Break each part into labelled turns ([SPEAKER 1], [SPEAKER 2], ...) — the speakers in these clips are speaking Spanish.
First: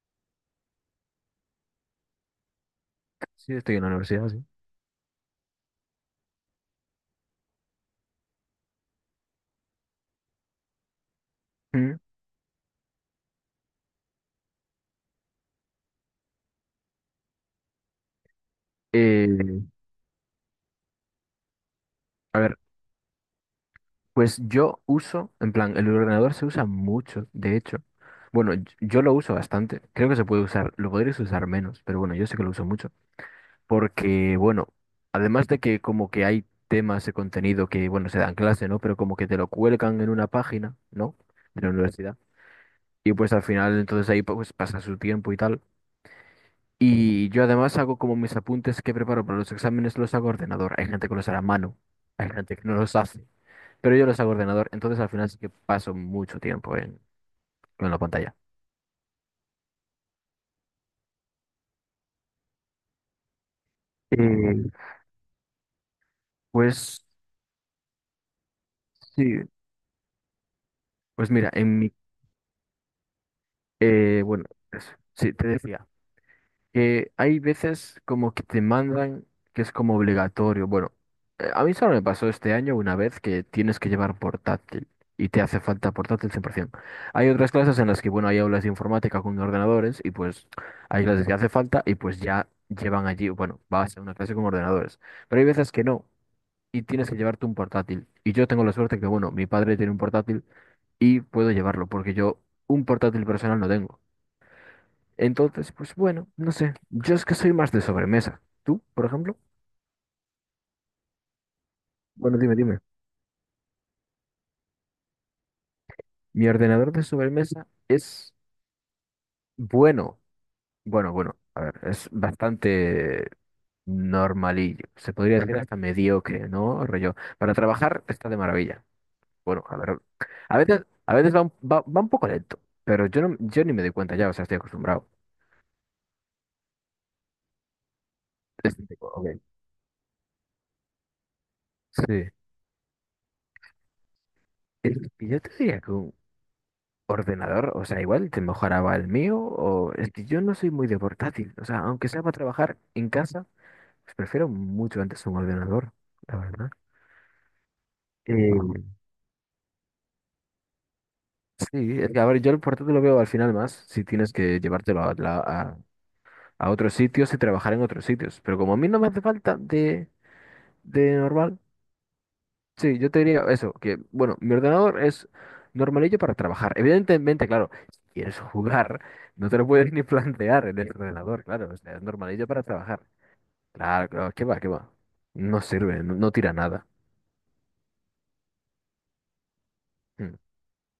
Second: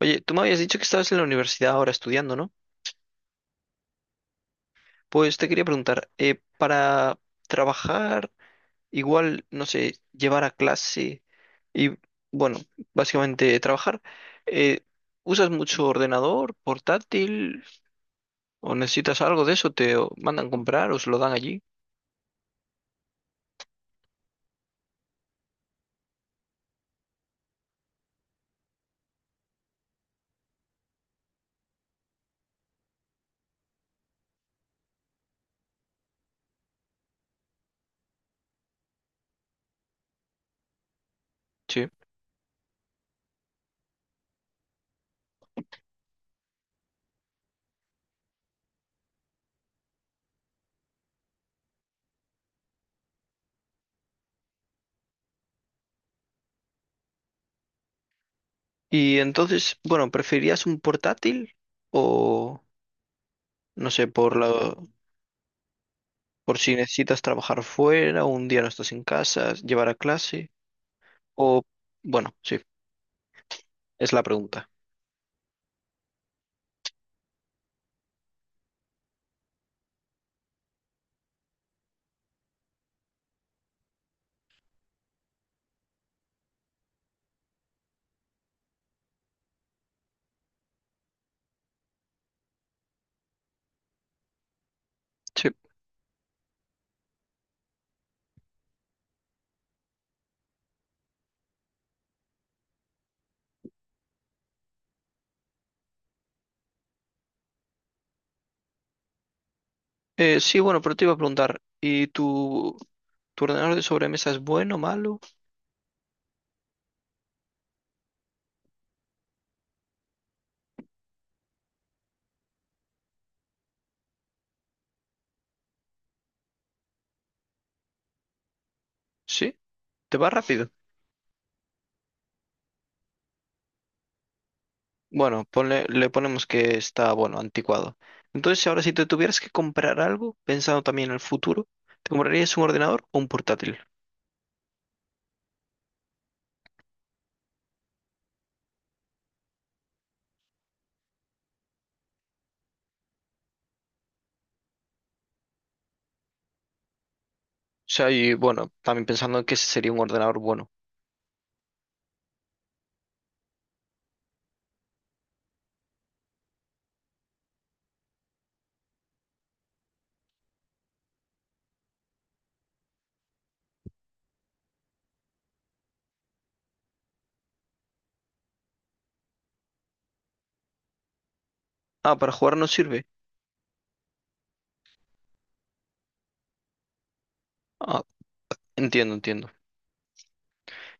[SPEAKER 1] Oye, tú me habías dicho que estabas en la universidad ahora estudiando, ¿no?
[SPEAKER 2] Sí, estoy en la universidad, sí.
[SPEAKER 1] Pues te quería preguntar, para trabajar, igual, no sé, llevar a clase y,
[SPEAKER 2] Mm.
[SPEAKER 1] bueno, básicamente trabajar, eh, ¿usas mucho ordenador, portátil o necesitas algo de
[SPEAKER 2] Eh,
[SPEAKER 1] eso? ¿Te mandan comprar o se lo dan allí?
[SPEAKER 2] a ver, pues yo uso, en plan, el ordenador se usa mucho, de hecho. Bueno, yo lo uso bastante. Creo que se puede usar, lo podrías usar menos, pero bueno, yo sé que lo uso mucho. Porque, bueno, además de que como que hay temas de contenido que, bueno, se dan clase, ¿no? Pero como que te lo cuelgan en una página, ¿no? De la
[SPEAKER 1] Sí.
[SPEAKER 2] universidad. Y pues al final entonces ahí pues pasa su tiempo y tal. Y yo además hago como mis apuntes que preparo para los exámenes, los hago a ordenador. Hay gente que los hará a mano, hay gente que no los hace, pero yo los hago a ordenador, entonces al final sí que paso mucho tiempo en la pantalla.
[SPEAKER 1] Y entonces, bueno, ¿preferirías un portátil o, no sé,
[SPEAKER 2] Eh,
[SPEAKER 1] por si
[SPEAKER 2] pues
[SPEAKER 1] necesitas trabajar fuera o un día no estás en
[SPEAKER 2] sí,
[SPEAKER 1] casa, llevar a clase
[SPEAKER 2] pues mira,
[SPEAKER 1] o...
[SPEAKER 2] en mi,
[SPEAKER 1] Bueno, sí. Es la
[SPEAKER 2] bueno,
[SPEAKER 1] pregunta.
[SPEAKER 2] pues, sí, te decía. Que hay veces como que te mandan que es como obligatorio. Bueno, a mí solo me pasó este año una vez que tienes que llevar portátil y te hace falta portátil 100%. Hay otras clases en las que, bueno, hay aulas de informática con ordenadores y pues hay clases que hace falta y pues ya llevan allí, bueno, vas a una clase con ordenadores. Pero hay
[SPEAKER 1] Sí.
[SPEAKER 2] veces que no y tienes que llevarte un portátil. Y yo tengo la suerte que, bueno, mi padre tiene un portátil y puedo llevarlo porque yo un portátil personal no tengo. Entonces, pues bueno, no sé. Yo es que soy más de sobremesa. ¿Tú, por ejemplo?
[SPEAKER 1] Sí, bueno, pero te iba a preguntar, ¿y
[SPEAKER 2] Bueno, dime,
[SPEAKER 1] tu,
[SPEAKER 2] dime.
[SPEAKER 1] tu ordenador de sobremesa es bueno, malo?
[SPEAKER 2] Mi ordenador de sobremesa es bueno. Bueno, bueno, a ver, es bastante normalillo. Se podría decir hasta mediocre, ¿no? Rollo. Para trabajar está de maravilla.
[SPEAKER 1] Sí,
[SPEAKER 2] Bueno, a ver.
[SPEAKER 1] te va
[SPEAKER 2] A
[SPEAKER 1] rápido.
[SPEAKER 2] veces, va un poco lento, pero yo ni me doy cuenta ya, o sea, estoy acostumbrado.
[SPEAKER 1] Bueno, le ponemos que está, bueno, anticuado. Entonces,
[SPEAKER 2] Es
[SPEAKER 1] ahora si te
[SPEAKER 2] tipo, ok.
[SPEAKER 1] tuvieras que comprar algo, pensando también en el futuro, ¿te
[SPEAKER 2] Sí.
[SPEAKER 1] comprarías un ordenador o un portátil?
[SPEAKER 2] Yo te diría que un ordenador, o sea, igual te mejoraba el mío, o es que yo no soy muy de portátil, o sea, aunque sea para trabajar en casa, pues prefiero mucho antes un ordenador, la verdad.
[SPEAKER 1] O sea, y
[SPEAKER 2] Eh,
[SPEAKER 1] bueno, también pensando en que ese sería un ordenador bueno.
[SPEAKER 2] sí, es que, a ver, yo el portátil lo veo al final más, si tienes que llevártelo a, a otros sitios y trabajar en otros sitios, pero como a mí no me hace falta de normal, sí, yo te diría eso, que bueno, mi ordenador es normalillo para trabajar. Evidentemente, claro, si quieres jugar, no te lo puedes ni plantear en el ordenador, claro, o sea, es
[SPEAKER 1] Ah, para
[SPEAKER 2] normalillo
[SPEAKER 1] jugar
[SPEAKER 2] para
[SPEAKER 1] no
[SPEAKER 2] trabajar.
[SPEAKER 1] sirve.
[SPEAKER 2] Claro, claro, qué va, qué va. No sirve, no, no tira nada.
[SPEAKER 1] Ah, entiendo, entiendo.
[SPEAKER 2] Mm.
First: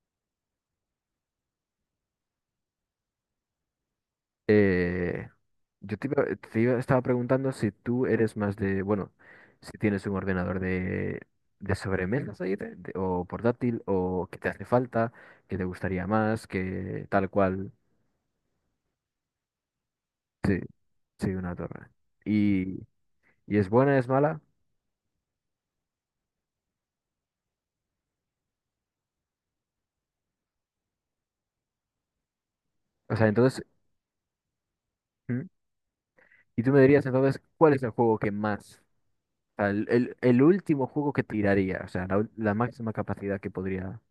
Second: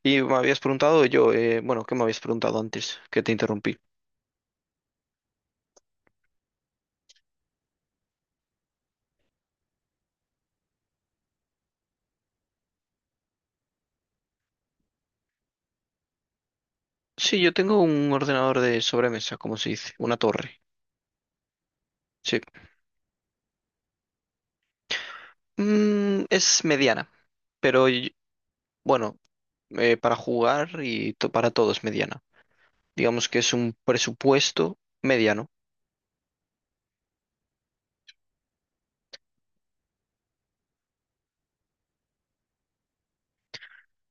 [SPEAKER 1] Y me habías preguntado yo, bueno, ¿qué me habías preguntado antes? Que te interrumpí.
[SPEAKER 2] Eh, yo te, estaba preguntando si tú eres más de, bueno, si tienes un ordenador de sobremesas ahí, o portátil, o que te hace falta, que te gustaría más, que tal
[SPEAKER 1] Sí, yo
[SPEAKER 2] cual.
[SPEAKER 1] tengo un ordenador de sobremesa, como se dice, una
[SPEAKER 2] Sí.
[SPEAKER 1] torre.
[SPEAKER 2] Sí, una torre.
[SPEAKER 1] Sí.
[SPEAKER 2] ¿Y, y es buena, es mala?
[SPEAKER 1] Es mediana, pero bueno, para jugar y para todo es mediana.
[SPEAKER 2] O sea,
[SPEAKER 1] Digamos que es
[SPEAKER 2] entonces,
[SPEAKER 1] un presupuesto
[SPEAKER 2] ¿mm?
[SPEAKER 1] mediano.
[SPEAKER 2] Y tú me dirías entonces, ¿cuál es el juego que más, o sea, el último juego que tiraría, o sea, la máxima capacidad que podría,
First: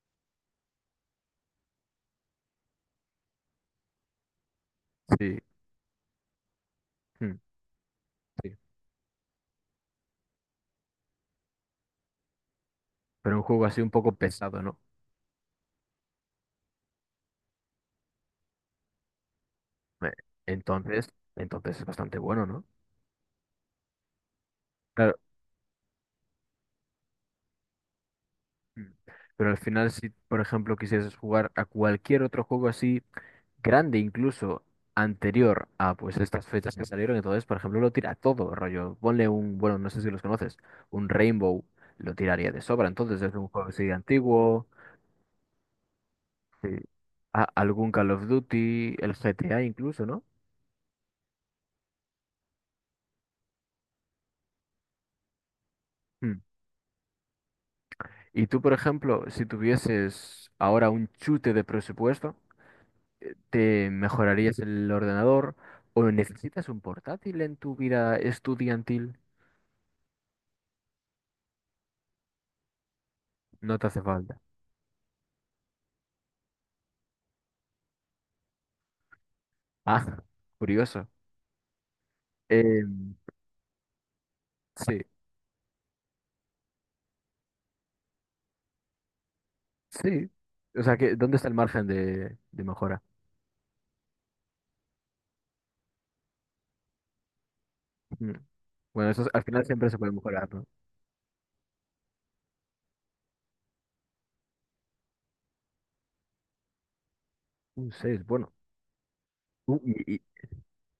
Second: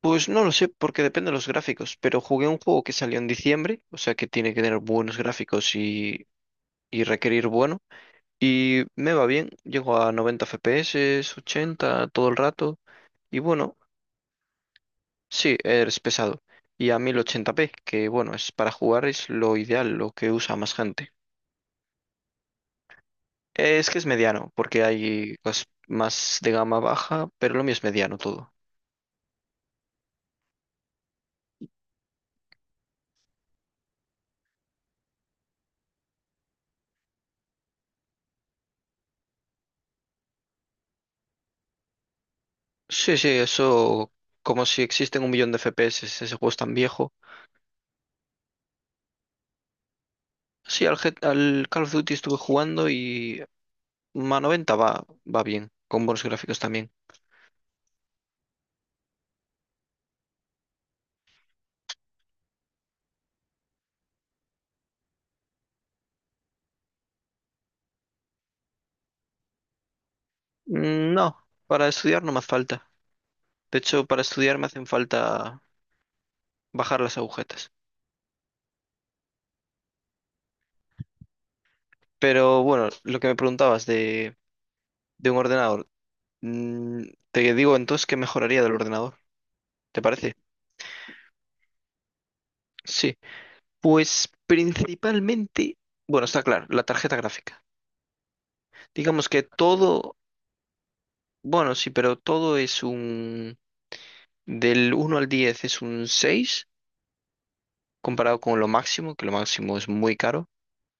[SPEAKER 1] Pues no lo sé, porque depende de los gráficos, pero jugué un juego que salió en diciembre, o sea que tiene que tener buenos
[SPEAKER 2] sí,
[SPEAKER 1] gráficos y
[SPEAKER 2] mm,
[SPEAKER 1] requerir bueno,
[SPEAKER 2] sí,
[SPEAKER 1] y me va bien, llego a 90 FPS, 80 todo el rato,
[SPEAKER 2] pero
[SPEAKER 1] y
[SPEAKER 2] un juego
[SPEAKER 1] bueno.
[SPEAKER 2] así un poco pesado, ¿no?
[SPEAKER 1] Sí, es pesado. Y a 1080p que bueno, es para jugar es lo ideal,
[SPEAKER 2] Me-
[SPEAKER 1] lo que usa más
[SPEAKER 2] Entonces,
[SPEAKER 1] gente.
[SPEAKER 2] entonces es bastante bueno, ¿no?
[SPEAKER 1] Es que es mediano, porque
[SPEAKER 2] Claro,
[SPEAKER 1] hay cosas más de gama baja, pero lo mío es mediano todo.
[SPEAKER 2] mm, pero al final si, por ejemplo, quisieras jugar a cualquier otro juego así, grande incluso anterior a pues estas fechas que salieron, entonces, por ejemplo, lo tira todo, rollo, bueno, no sé si los conoces, un Rainbow, lo tiraría de sobra,
[SPEAKER 1] Sí,
[SPEAKER 2] entonces
[SPEAKER 1] sí,
[SPEAKER 2] es un juego así
[SPEAKER 1] eso, como
[SPEAKER 2] antiguo,
[SPEAKER 1] si existen un millón de FPS, ese juego es
[SPEAKER 2] sí,
[SPEAKER 1] tan viejo.
[SPEAKER 2] algún Call of Duty, el GTA incluso, ¿no?
[SPEAKER 1] Sí, al Call of Duty estuve jugando y a 90 va bien, con buenos
[SPEAKER 2] Mm.
[SPEAKER 1] gráficos también.
[SPEAKER 2] Y tú, por ejemplo, si tuvieses ahora un chute de presupuesto, ¿te mejorarías el ordenador o necesitas un portátil en tu vida estudiantil?
[SPEAKER 1] No, para estudiar no me hace falta. De
[SPEAKER 2] No te hace
[SPEAKER 1] hecho, para
[SPEAKER 2] falta.
[SPEAKER 1] estudiar me hacen falta bajar las agujetas.
[SPEAKER 2] Ah, curioso.
[SPEAKER 1] Pero bueno,
[SPEAKER 2] Em,
[SPEAKER 1] lo que me preguntabas de
[SPEAKER 2] sí.
[SPEAKER 1] un ordenador. Mm, te digo entonces que mejoraría del ordenador. ¿Te
[SPEAKER 2] Sí,
[SPEAKER 1] parece?
[SPEAKER 2] o sea, que, ¿dónde está el margen de mejora?
[SPEAKER 1] Sí. Pues principalmente, bueno, está claro, la tarjeta gráfica.
[SPEAKER 2] Mm. Bueno,
[SPEAKER 1] Digamos que
[SPEAKER 2] al final siempre se puede
[SPEAKER 1] todo,
[SPEAKER 2] mejorar, ¿no?
[SPEAKER 1] bueno, sí, pero del uno al 10 es un 6
[SPEAKER 2] Un 6,
[SPEAKER 1] comparado
[SPEAKER 2] bueno.
[SPEAKER 1] con lo máximo, que lo máximo
[SPEAKER 2] Un-
[SPEAKER 1] es
[SPEAKER 2] y,
[SPEAKER 1] muy
[SPEAKER 2] y-
[SPEAKER 1] caro.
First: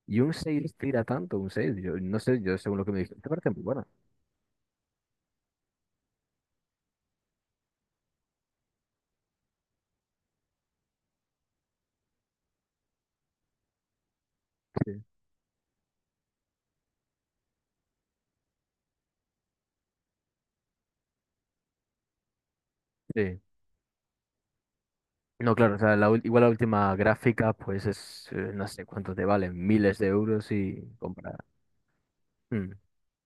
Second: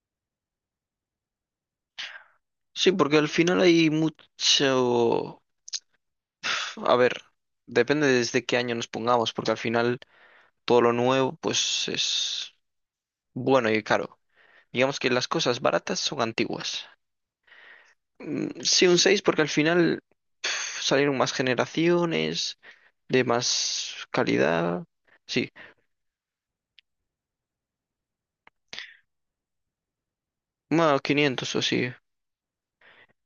[SPEAKER 2] y un 6 tira tanto, un 6. Yo no sé, yo según lo que
[SPEAKER 1] Sí,
[SPEAKER 2] me
[SPEAKER 1] porque al
[SPEAKER 2] dijiste, parece
[SPEAKER 1] final
[SPEAKER 2] muy buena.
[SPEAKER 1] hay mucho, a ver, depende desde qué año nos pongamos, porque al final todo lo nuevo, pues es bueno y caro. Digamos
[SPEAKER 2] Sí.
[SPEAKER 1] que las cosas baratas son antiguas. Sí, un 6 porque al final uf, salieron más generaciones, de
[SPEAKER 2] Sí.
[SPEAKER 1] más calidad. Sí,
[SPEAKER 2] No, claro, o sea, igual la última gráfica, pues es, no sé cuánto te valen, miles de euros y
[SPEAKER 1] más
[SPEAKER 2] comprada.
[SPEAKER 1] 500 o sí.
[SPEAKER 2] Mm.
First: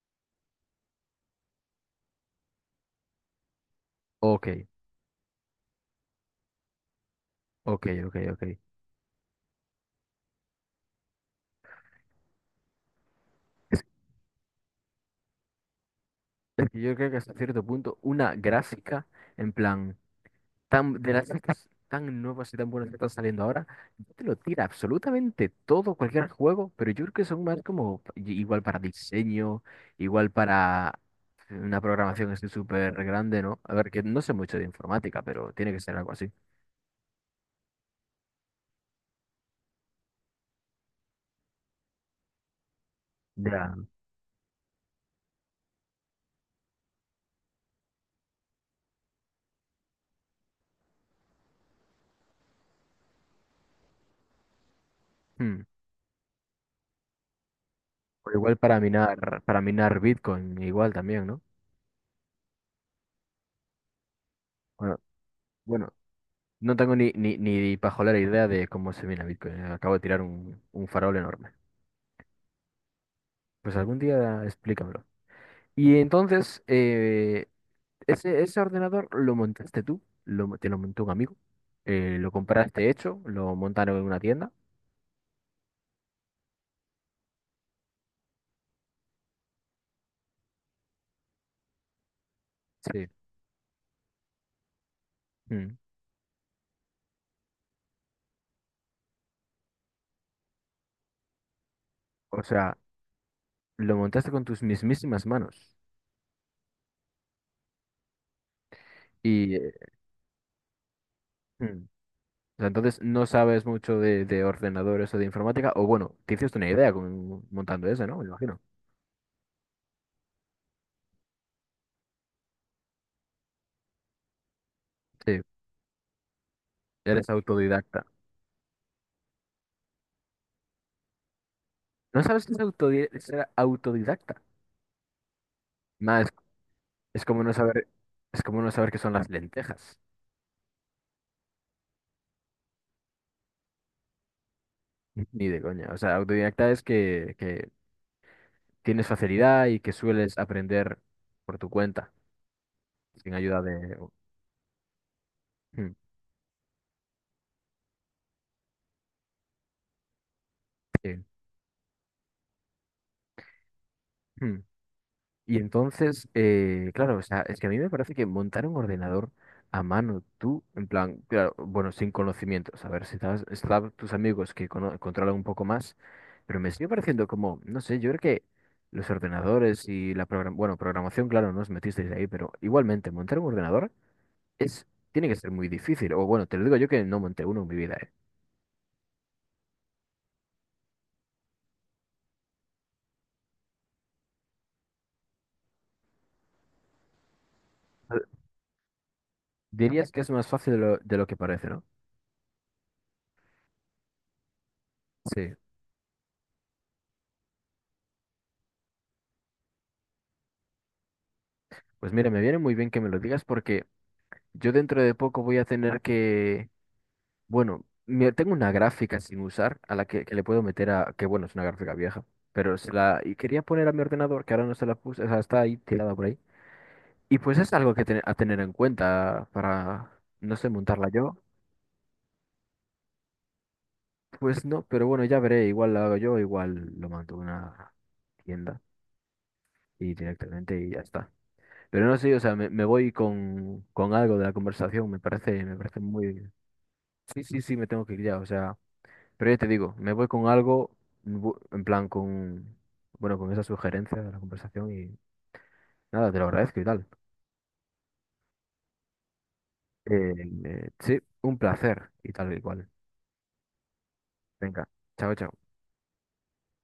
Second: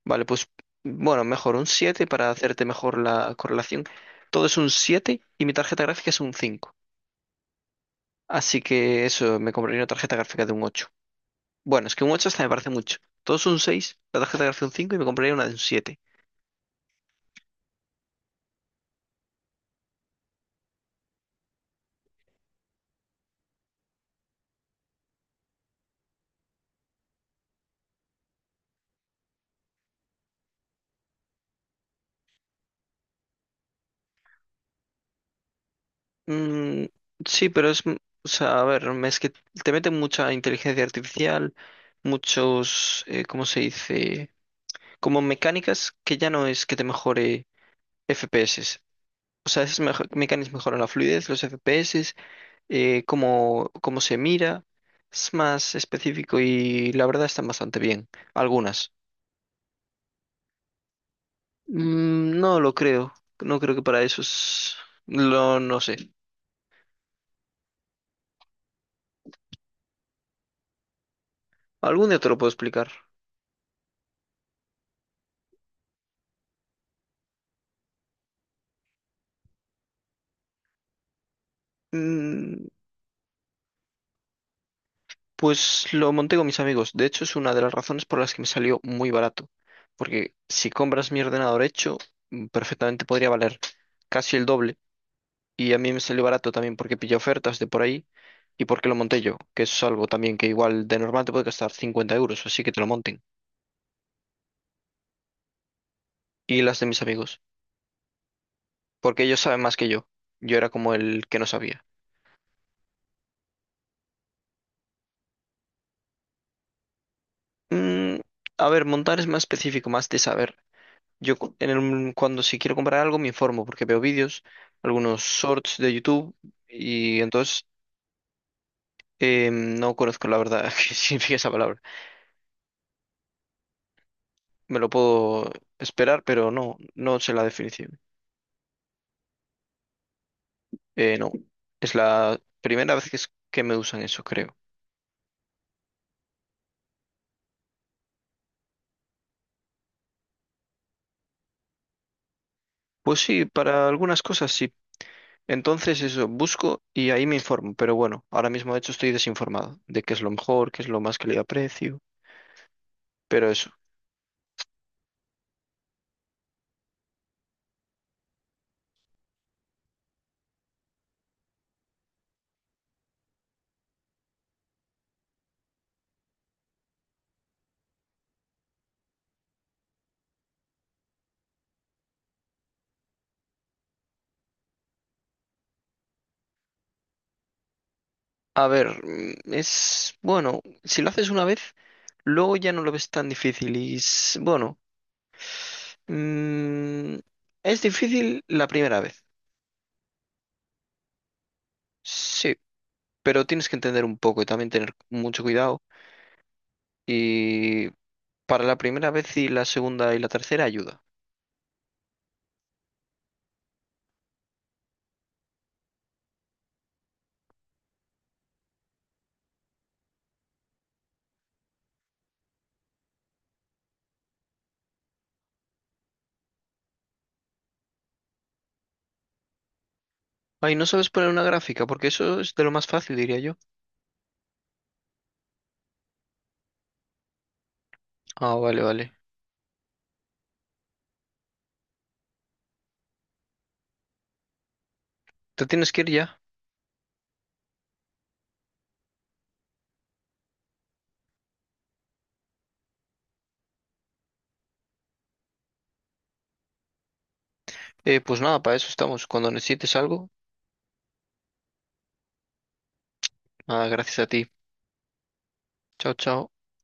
[SPEAKER 1] Vale, pues bueno, mejor un 7 para hacerte mejor la correlación. Todo
[SPEAKER 2] Ok,
[SPEAKER 1] es un siete y mi tarjeta gráfica es un cinco.
[SPEAKER 2] ok.
[SPEAKER 1] Así que eso, me compraría una tarjeta gráfica de un ocho. Bueno, es que un ocho hasta me parece mucho. Todo es un
[SPEAKER 2] Es
[SPEAKER 1] seis, la tarjeta gráfica un 5 y me compraría una de un siete.
[SPEAKER 2] es que yo creo que hasta cierto punto, una gráfica, en plan. Tan, de las sagas tan nuevas y tan buenas que están saliendo ahora, yo te lo tira absolutamente todo, cualquier juego, pero yo creo que son más como igual para diseño, igual para una programación así súper grande, ¿no? A ver, que no sé mucho de informática, pero tiene que ser algo así.
[SPEAKER 1] Mm, sí, pero o sea, a ver, es que te meten mucha inteligencia artificial, muchos, ¿cómo se
[SPEAKER 2] Ya.
[SPEAKER 1] dice? Como mecánicas que ya no es que te mejore FPS. O sea, esas mecánicas mejoran la fluidez, los FPS, cómo se mira. Es
[SPEAKER 2] Hmm.
[SPEAKER 1] más específico y la verdad están bastante bien.
[SPEAKER 2] O igual
[SPEAKER 1] Algunas.
[SPEAKER 2] para minar Bitcoin, igual también, ¿no?
[SPEAKER 1] No lo creo. No creo que para eso es...
[SPEAKER 2] Bueno,
[SPEAKER 1] No
[SPEAKER 2] bueno,
[SPEAKER 1] sé.
[SPEAKER 2] no tengo ni pajolera idea de cómo se mina Bitcoin. Acabo de tirar un farol enorme.
[SPEAKER 1] Algún día te lo puedo explicar.
[SPEAKER 2] Pues algún día explícamelo. Y entonces, ese, ese ordenador lo montaste tú, lo, te lo montó un amigo, lo
[SPEAKER 1] Mm,
[SPEAKER 2] compraste hecho, lo montaron en una tienda.
[SPEAKER 1] Pues lo monté con mis amigos. De hecho, es una de las razones por las que me salió muy barato. Porque si compras mi ordenador hecho, perfectamente
[SPEAKER 2] Sí.
[SPEAKER 1] podría valer casi el doble. Y
[SPEAKER 2] Mm.
[SPEAKER 1] a mí me salió barato también porque pillé ofertas de por ahí y porque lo monté yo, que es algo también que igual de normal te puede costar 50
[SPEAKER 2] O
[SPEAKER 1] euros, así que
[SPEAKER 2] sea,
[SPEAKER 1] te lo monten.
[SPEAKER 2] lo montaste con tus mismísimas manos.
[SPEAKER 1] Y las de mis amigos, porque ellos
[SPEAKER 2] Y
[SPEAKER 1] saben más que yo. Yo era como el que no
[SPEAKER 2] mm.
[SPEAKER 1] sabía.
[SPEAKER 2] O sea, entonces no sabes mucho de ordenadores o de informática, o bueno, te hiciste una idea con, montando eso, ¿no?
[SPEAKER 1] Mm,
[SPEAKER 2] Me imagino.
[SPEAKER 1] a ver, montar es más específico, más de saber. Yo cuando si quiero comprar algo me informo porque veo vídeos, algunos
[SPEAKER 2] Sí,
[SPEAKER 1] shorts de YouTube y
[SPEAKER 2] eres
[SPEAKER 1] entonces
[SPEAKER 2] autodidacta.
[SPEAKER 1] no conozco la verdad qué significa esa palabra.
[SPEAKER 2] ¿No sabes qué es ser autodidacta?
[SPEAKER 1] Me lo puedo esperar,
[SPEAKER 2] Más,
[SPEAKER 1] pero no, no
[SPEAKER 2] es
[SPEAKER 1] sé
[SPEAKER 2] como
[SPEAKER 1] la
[SPEAKER 2] no saber,
[SPEAKER 1] definición.
[SPEAKER 2] es como no saber qué son las lentejas.
[SPEAKER 1] No, es la primera vez que, que me usan eso, creo.
[SPEAKER 2] Ni de coña. O sea, autodidacta es que tienes facilidad y que sueles aprender por tu cuenta,
[SPEAKER 1] Pues
[SPEAKER 2] sin
[SPEAKER 1] sí,
[SPEAKER 2] ayuda
[SPEAKER 1] para
[SPEAKER 2] de...
[SPEAKER 1] algunas cosas sí.
[SPEAKER 2] Mm,
[SPEAKER 1] Entonces eso, busco y ahí me informo, pero bueno, ahora mismo de hecho estoy desinformado de qué es lo mejor, qué es lo más
[SPEAKER 2] sí,
[SPEAKER 1] que le aprecio, pero eso.
[SPEAKER 2] mm. Y entonces, claro, o sea, es que a mí me parece que montar un ordenador a mano, tú, en plan, claro, bueno, sin conocimientos, a ver, si estás, están tus amigos que controlan un poco más, pero me sigue pareciendo como, no sé, yo creo que los ordenadores y la bueno, programación, claro, no os metisteis ahí, pero igualmente, montar un ordenador es, tiene que ser muy difícil. O bueno, te lo digo yo que no monté uno en mi vida, ¿eh?
[SPEAKER 1] A ver, es bueno, si lo haces una vez. Luego ya no lo ves tan difícil y bueno, mm, es difícil la primera vez,
[SPEAKER 2] Dirías que es más fácil de lo que parece, ¿no?
[SPEAKER 1] sí, pero tienes que entender un poco y también tener mucho
[SPEAKER 2] Sí.
[SPEAKER 1] cuidado y para la primera vez y la segunda y la tercera ayuda.
[SPEAKER 2] Pues mira, me viene muy bien que me lo digas porque yo dentro de poco voy a tener que, bueno, tengo una gráfica sin usar a la que le puedo meter a, que bueno, es una gráfica vieja, pero se la, y quería poner a mi ordenador, que ahora no se la puse, o sea, está ahí tirada por ahí. Y pues es algo que a tener en cuenta para, no sé,
[SPEAKER 1] Ay, no
[SPEAKER 2] montarla
[SPEAKER 1] sabes poner
[SPEAKER 2] yo.
[SPEAKER 1] una gráfica porque eso es de lo más fácil, diría yo.
[SPEAKER 2] Pues no, pero bueno, ya veré, igual la hago yo, igual lo mando a una
[SPEAKER 1] Ah,
[SPEAKER 2] tienda.
[SPEAKER 1] vale, vale.
[SPEAKER 2] Y directamente y ya está. Pero no sé, o sea, me voy con algo de la conversación,
[SPEAKER 1] ¿Te
[SPEAKER 2] me
[SPEAKER 1] tienes
[SPEAKER 2] parece
[SPEAKER 1] que ir ya?
[SPEAKER 2] muy... Sí, sí, sí, me tengo que ir ya, o sea, pero ya te digo, me voy con algo, en plan, con, bueno, con esa sugerencia de la conversación y nada, te lo agradezco y tal.
[SPEAKER 1] Pues nada, para eso estamos. Cuando necesites algo,
[SPEAKER 2] Eh, sí, un placer y tal y cual.
[SPEAKER 1] ah, gracias a ti.
[SPEAKER 2] Venga, chao, chao.
[SPEAKER 1] Chao, chao.